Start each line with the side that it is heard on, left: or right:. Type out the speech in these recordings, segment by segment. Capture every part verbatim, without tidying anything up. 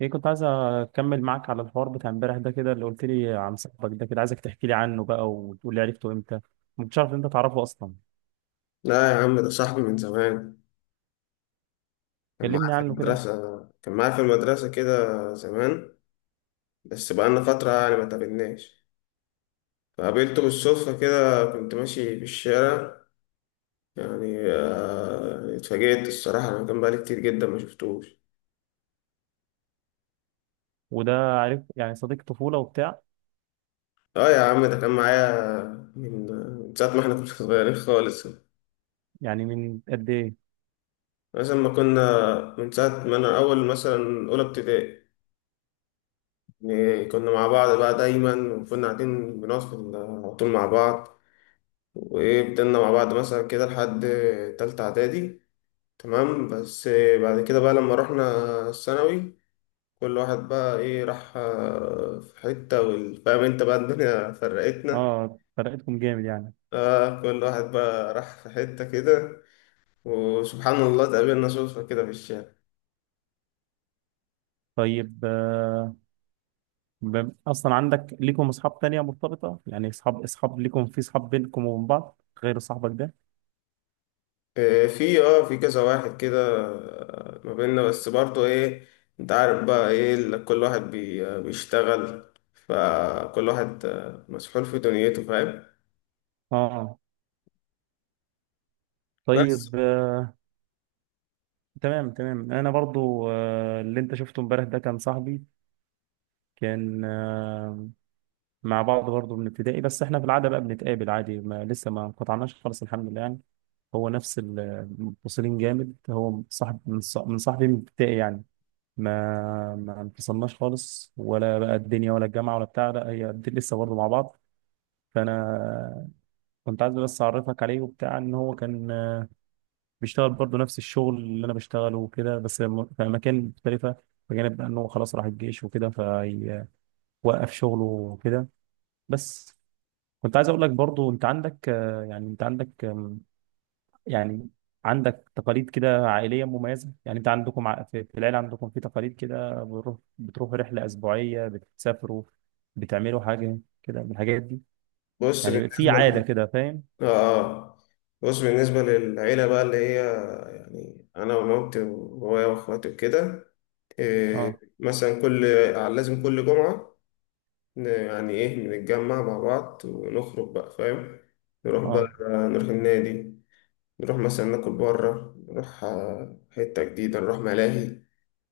right: ايه، كنت عايز اكمل معاك على الحوار بتاع امبارح ده، كده اللي قلت لي عن صاحبك ده. كده عايزك تحكي لي عنه بقى وتقول لي عرفته امتى. ما كنتش عارف إن انت تعرفه اصلا.
left: لا يا عم، ده صاحبي من زمان. كان معايا
right: كلمني
left: في
right: عنه كده.
left: المدرسة كان معايا في المدرسة كده زمان. بس بقالنا فترة يعني ما تقابلناش. فقابلته بالصدفة كده، كنت ماشي في الشارع. يعني آه، يعني اتفاجئت الصراحة، أنا كان بقالي كتير جدا ما شفتوش.
right: وده، عارف يعني صديق طفولة وبتاع.
left: اه يا عم، ده كان معايا من من ساعة ما احنا كنا صغيرين خالص.
right: يعني من قد ايه؟
left: مثلا ما كنا من ساعة ما أنا أول مثلا أولى ابتدائي. يعني كنا مع بعض بقى دايما، وكنا قاعدين بنقعد في ال- على طول مع بعض. وايه، فضلنا مع بعض مثلا كده لحد تالتة اعدادي. تمام. بس بعد كده بقى لما رحنا الثانوي، كل واحد بقى ايه راح آه، في حتة وال- فاهم انت بقى، الدنيا فرقتنا.
right: اه فرقتكم جامد يعني.
left: اه، كل واحد بقى راح في حتة كده. وسبحان الله اتقابلنا صدفة كده في الشارع.
right: طيب، آه ب- اصلا عندك ليكم اصحاب تانية مرتبطة؟ يعني اصحاب اصحاب ليكم، في اصحاب بينكم وبين بعض غير صاحبك ده؟
left: آه، في اه في كذا واحد كده. آه، ما بيننا بس برضه ايه، انت عارف بقى ايه ال- كل واحد بي- بيشتغل، فكل واحد آه، مسحول في دنيته، فاهم.
right: اه.
left: بس
right: طيب، آه تمام تمام، انا برضو آه اللي انت شفته امبارح ده كان صاحبي. كان آه، مع بعض برضه من ابتدائي، بس احنا في العاده بقى بنتقابل عادي، ما لسه ما قطعناش خالص الحمد لله يعني. هو نفس المتصلين جامد، هو صاحب من ص- من صاحبي من ابتدائي يعني. ما ما انفصلناش خالص، ولا بقى الدنيا ولا الجامعه ولا بتاع. لا، هي قد- لسه برضه مع بعض. فانا كنت عايز بس اعرفك عليه وبتاع، ان هو كان آه، بيشتغل برضه نفس الشغل اللي انا بشتغله وكده، بس م- في اماكن مختلفه، بجانب بقى ان هو خلاص راح الجيش وكده فوقف شغله وكده. بس كنت عايز اقول لك برضو، انت عندك آه، يعني انت عندك آم، يعني عندك تقاليد كده عائليه مميزه. يعني انت عندكم ع- في في العيله عندكم في تقاليد كده، بتروح بتروح رحله اسبوعيه، بتسافروا، بتعملوا حاجه كده من الحاجات دي،
left: بص
right: يعني في
left: بالنسبة
right: عاده
left: ل...
right: كده، فاهم؟
left: آه. آه. بص بالنسبة للعيلة بقى اللي هي، يعني أنا ومامتي وبابايا وأخواتي وكده. إيه،
right: اه.
left: مثلا كل آه، لازم كل جمعة ن- يعني إيه نتجمع مع بعض ونخرج بقى فاهم. نروح بقى،
right: اه.
left: نروح النادي، نروح مثلا ناكل بره، نروح آه، حتة جديدة، نروح ملاهي.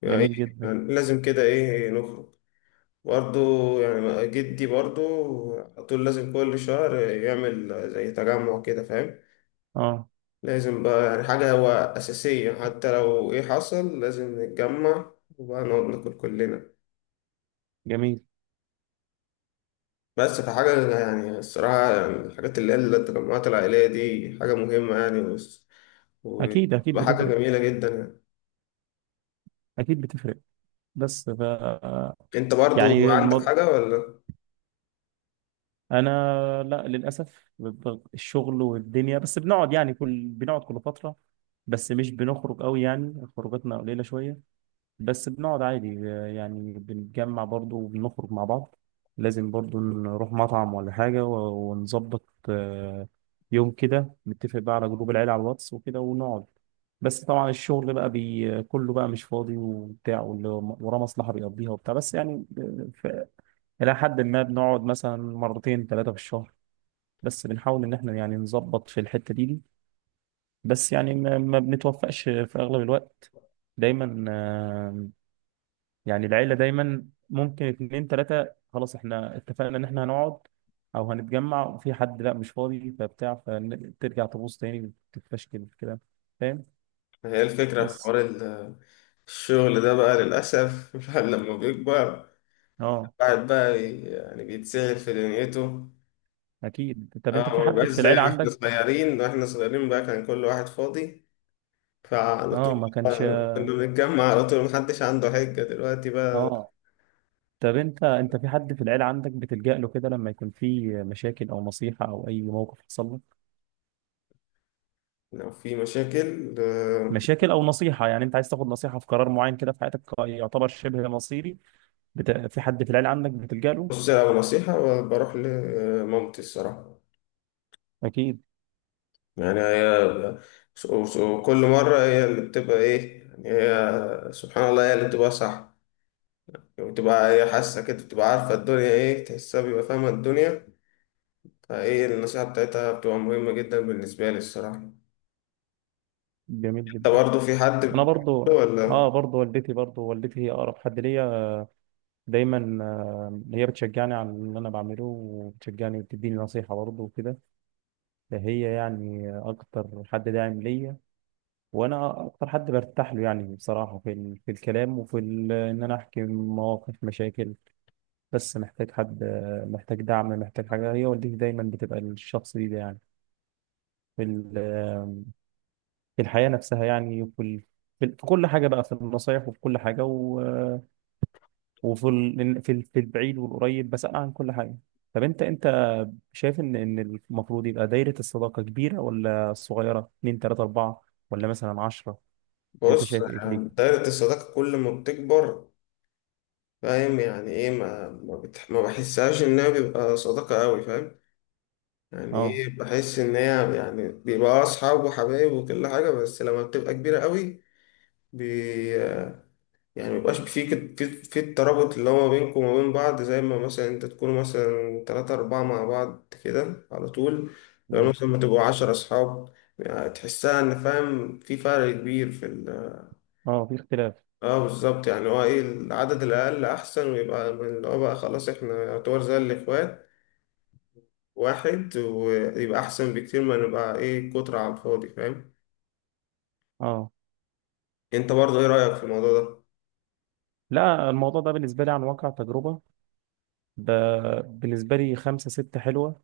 left: يعني إيه،
right: جميل جدا.
left: يعني لازم كده إيه نخرج. برضه يعني جدي برضه، على طول لازم كل شهر يعمل زي تجمع كده فاهم.
right: اه.
left: لازم بقى يعني حاجة هو أساسية، حتى لو إيه حصل لازم نتجمع، وبقى نقعد ناكل كلنا.
right: جميل.
left: بس فحاجة يعني الصراحة، يعني الحاجات اللي هي التجمعات العائلية دي حاجة مهمة يعني، وس-
right: اكيد اكيد
left: وبتبقى حاجة
right: بتفرق،
left: جميلة جدا يعني.
right: اكيد بتفرق. بس ف
left: أنت برضو
right: يعني
left: عندك
right: الموضوع،
left: حاجة ولا؟
right: انا لا للاسف، ب- ب- الشغل والدنيا، بس بنقعد يعني كل بنقعد كل فتره، بس مش بنخرج قوي، يعني خروجاتنا قليلة شوية. بس بنقعد عادي، آه، يعني بنتجمع برضو وبنخرج مع بعض. لازم برضو نروح مطعم ولا حاجة و- ونظبط آه، يوم كده، نتفق بقى على جروب العيلة على الواتس وكده ونقعد. بس طبعا الشغل بقى بي كله بقى مش فاضي وبتاع، واللي وراه مصلحة بيقضيها وبتاع، بس يعني آه، ف- إلى حد ما بنقعد مثلا مرتين ثلاثة في الشهر. بس بنحاول إن إحنا يعني نظبط في الحتة دي دي. بس يعني ما ما بنتوفقش في اغلب الوقت. دايما آه، يعني العيله دايما ممكن اتنين تلاته، خلاص احنا اتفقنا ان احنا هنقعد او هنتجمع، وفي حد لا مش فاضي فبتاع، فترجع تبوظ تاني تتفشكل كده، فاهم؟
left: هي الفكرة في
right: بس
left: حوار ال- الشغل ده بقى للأسف الواحد لما بيكبر،
right: اه.
left: الواحد بقى يعني بيتسهل في دنيته.
right: اكيد، طب انت
left: اه،
right: في
left: ما
right: حد
left: بيبقاش
right: في
left: زي
right: العيله
left: ما احنا
right: عندك؟
left: صغيرين. واحنا صغيرين بقى كان كل واحد فاضي، فعلى
right: اه
left: طول
right: ما كانش.
left: كنا بنتجمع على طول، محدش عنده حجة دلوقتي بقى.
right: اه، طب انت انت في حد في العيله عندك بتلجأ له كده لما يكون في مشاكل او نصيحه او اي موقف حصل لك؟
left: لو في مشاكل آه،
right: مشاكل او نصيحه، يعني انت عايز تاخد نصيحه في قرار معين كده في حياتك يعتبر شبه مصيري. بت... في حد في العيله عندك بتلجأ له؟
left: بص، لو نصيحة بروح لمامتي الصراحة.
right: اكيد.
left: يعني هي، وكل مرة هي اللي بتبقى ايه، يعني هي سبحان الله هي اللي بتبقى صح. بتبقى هي حاسة كده، بتبقى عارفة الدنيا ايه، تحسها بيبقى فاهمة الدنيا. فايه النصيحة بتاعتها بتبقى مهمة جدا بالنسبة لي الصراحة.
right: جميل
left: انت
right: جدا.
left: برضه في حد
right: انا
left: بتحبه
right: برضو اه،
left: ولا؟
right: برضو والدتي، برضو والدتي هي اقرب حد ليا. دايما آه، هي بتشجعني على اللي انا بعمله، وبتشجعني وبتديني نصيحه برضو وكده، فهي يعني اكتر حد داعم ليا. وانا اكتر حد برتاح له يعني بصراحه، في ال... في الكلام، وفي ال... ان انا احكي مواقف مشاكل، بس محتاج حد، محتاج دعم، محتاج حاجة، هي والدتي. دايما بتبقى الشخص دي, ده يعني، في ال- في الحياة نفسها يعني، وفي ال- في ال- في كل حاجة بقى، في النصايح وفي كل حاجة، و- وفي ال- في ال- في البعيد والقريب بسألها عن كل حاجة. طب انت انت شايف ان ان المفروض يبقى دايرة الصداقة كبيرة ولا صغيرة، اتنين تلاتة أربعة، ولا مثلا عشرة؟ انت
left: بص،
right: شايف ايه في دي؟
left: يعني دايرة الصداقة كل ما بتكبر فاهم، يعني ايه ما ما, بتح... ما بحسهاش انها بيبقى صداقة قوي فاهم. يعني
right: اه.
left: ايه، بحس ان هي يعني بيبقى اصحاب وحبايب وكل حاجة، بس لما بتبقى كبيرة قوي بي... يعني ميبقاش في كت- في في الترابط اللي هو بينكم وما بين بعض، زي ما مثلا انت تكونوا مثلا تلاتة أربعة مع بعض كده على طول. لو
right: اه.
left: مثلا ما تبقوا عشرة أصحاب، يعني تحسها إن فاهم في فرق كبير في ال.
right: اه، في اختلاف.
left: اه بالظبط، يعني هو ايه العدد الأقل أحسن، ويبقى من اللي هو بقى خلاص احنا يعتبر زي الإخوات واحد، ويبقى أحسن بكتير ما نبقى ايه كترة على الفاضي فاهم.
right: اه.
left: انت برضه ايه رأيك في الموضوع ده؟
right: لا، الموضوع ده بالنسبة لي عن واقع تجربة، ب- بالنسبة لي خمسة ستة حلوة،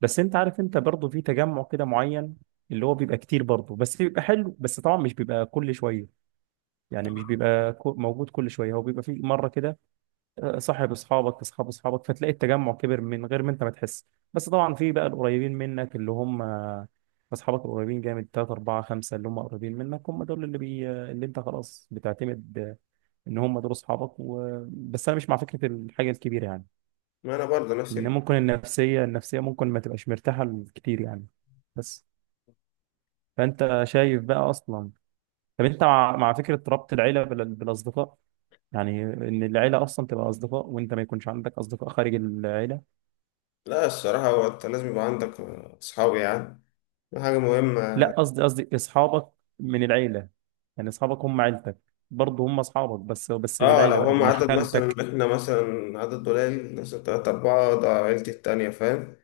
right: بس انت عارف، انت برضه في تجمع كده معين اللي هو بيبقى كتير برضه، بس بيبقى حلو. بس طبعا مش بيبقى كل شويه، يعني مش بيبقى كو- موجود كل شويه، هو بيبقى في مره كده، آه، صاحب اصحابك، اصحاب اصحابك، فتلاقي التجمع كبر من غير ما انت ما تحس. بس طبعا في بقى القريبين منك اللي هم آه، اصحابك القريبين جامد، تلاتة أربعة خمسة، اللي هم قريبين منك، هم دول اللي بي اللي انت خلاص بتعتمد آه، ان هم دول اصحابك و... بس انا مش مع فكره الحاجه الكبيره يعني،
left: ما أنا برضه نفس
right: لان
left: ال-
right: ممكن النفسيه النفسيه ممكن ما تبقاش مرتاحه كتير يعني. بس فانت شايف بقى اصلا، طب انت مع مع فكره ربط العيله بال- بالاصدقاء؟ يعني ان العيله اصلا تبقى اصدقاء، وانت ما يكونش عندك اصدقاء خارج العيله؟
left: لا الصراحة، هو انت لازم يبقى عندك أصحاب يعني، دي حاجة مهمة.
right: لا قصدي، قصدي اصحابك من العيله، يعني اصحابك هم عيلتك برضه، هم اصحابك بس، بس من
left: اه، لو
right: العيله، بقى
left: هم
right: ابن
left: عدد مثلا
right: خالتك.
left: احنا مثلا عدد قليل مثلا تلاتة أربعة ده عيلتي التانية فاهم،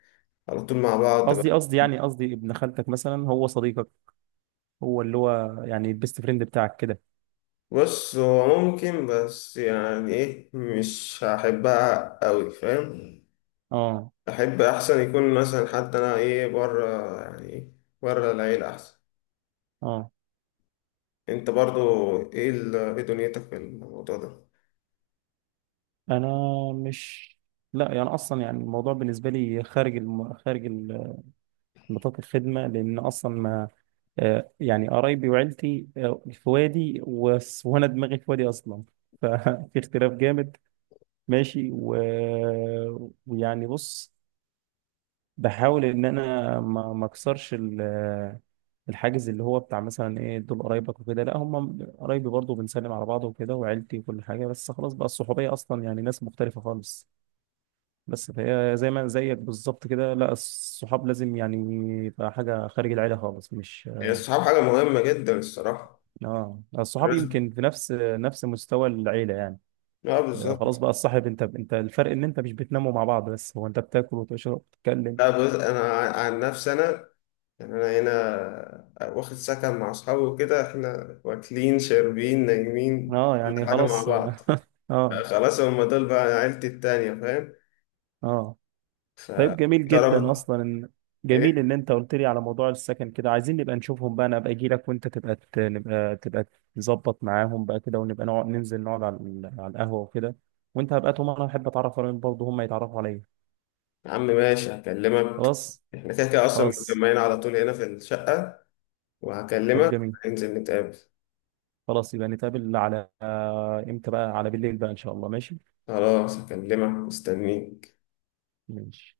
left: على طول مع بعض بقى.
right: قصدي، قصدي يعني قصدي ابن خالتك مثلا هو صديقك، هو اللي هو يعني البيست فريند بتاعك كده.
left: بص، هو ممكن، بس يعني ايه مش هحبها أوي فاهم.
right: اه.
left: أحب أحسن يكون مثلا حتى أنا ايه بره، يعني ايه بره العيلة أحسن.
right: اه.
left: أنت برضو ايه ال- ايه دنيتك في الموضوع ده؟
right: انا مش، لا يعني اصلا، يعني الموضوع بالنسبه لي خارج الم... خارج ال- نطاق الخدمه، لان اصلا ما آه، يعني قرايبي وعيلتي آه، في وادي، وس- وانا دماغي في وادي اصلا، ففي اختلاف جامد. ماشي و... ويعني بص، بحاول ان انا ما ما اكسرش ال- الحاجز اللي هو بتاع مثلا ايه دول قرايبك وكده. لا هم قرايبي برضه، بنسلم على بعض وكده، وعيلتي وكل حاجه، بس خلاص بقى الصحوبيه اصلا يعني ناس مختلفه خالص. بس فهي زي ما زيك بالظبط كده، لا الصحاب لازم يعني يبقى حاجه خارج العيله خالص، مش
left: يعني الصحاب حاجة مهمة جدا الصراحة.
right: اه. آه، الصحاب
left: لازم.
right: يمكن في نفس نفس مستوى العيله يعني.
left: اه
right: آه، خلاص
left: بالظبط.
right: بقى الصاحب، انت انت الفرق ان انت مش بتناموا مع بعض، بس هو انت بتاكل وتشرب وتتكلم.
left: لا، بص أنا عن نفسي أنا، يعني أنا هنا واخد سكن مع أصحابي وكده، إحنا واكلين شاربين نايمين
right: اه
left: كل
right: يعني
left: حاجة مع
right: خلاص. اه.
left: بعض.
right: اه.
left: خلاص، هما دول بقى عيلتي التانية فاهم.
right: آه. طيب جميل جدا
left: فقربت.
right: اصلا ان،
left: إيه،
right: جميل ان انت قلت لي على موضوع السكن كده، عايزين نبقى نشوفهم بقى، انا ابقى اجي لك وانت تبقى ت- نبقى تبقى تظبط معاهم بقى كده، ونبقى نقعد ننزل نقعد على ال- على القهوه وكده، وانت هبقى طول ما انا احب اتعرف عليهم، برضه هم يتعرفوا عليا.
left: يا عم ماشي هكلمك.
right: خلاص.
left: إحنا كده كده أصلا
right: خلاص
left: متجمعين على طول هنا في الشقة،
right: طب
left: وهكلمك،
right: جميل.
left: ننزل نتقابل.
right: خلاص يبقى نتقابل على امتى بقى، على بالليل بقى ان شاء الله. ماشي.
left: خلاص، هكلمك مستنيك.
right: ماشي.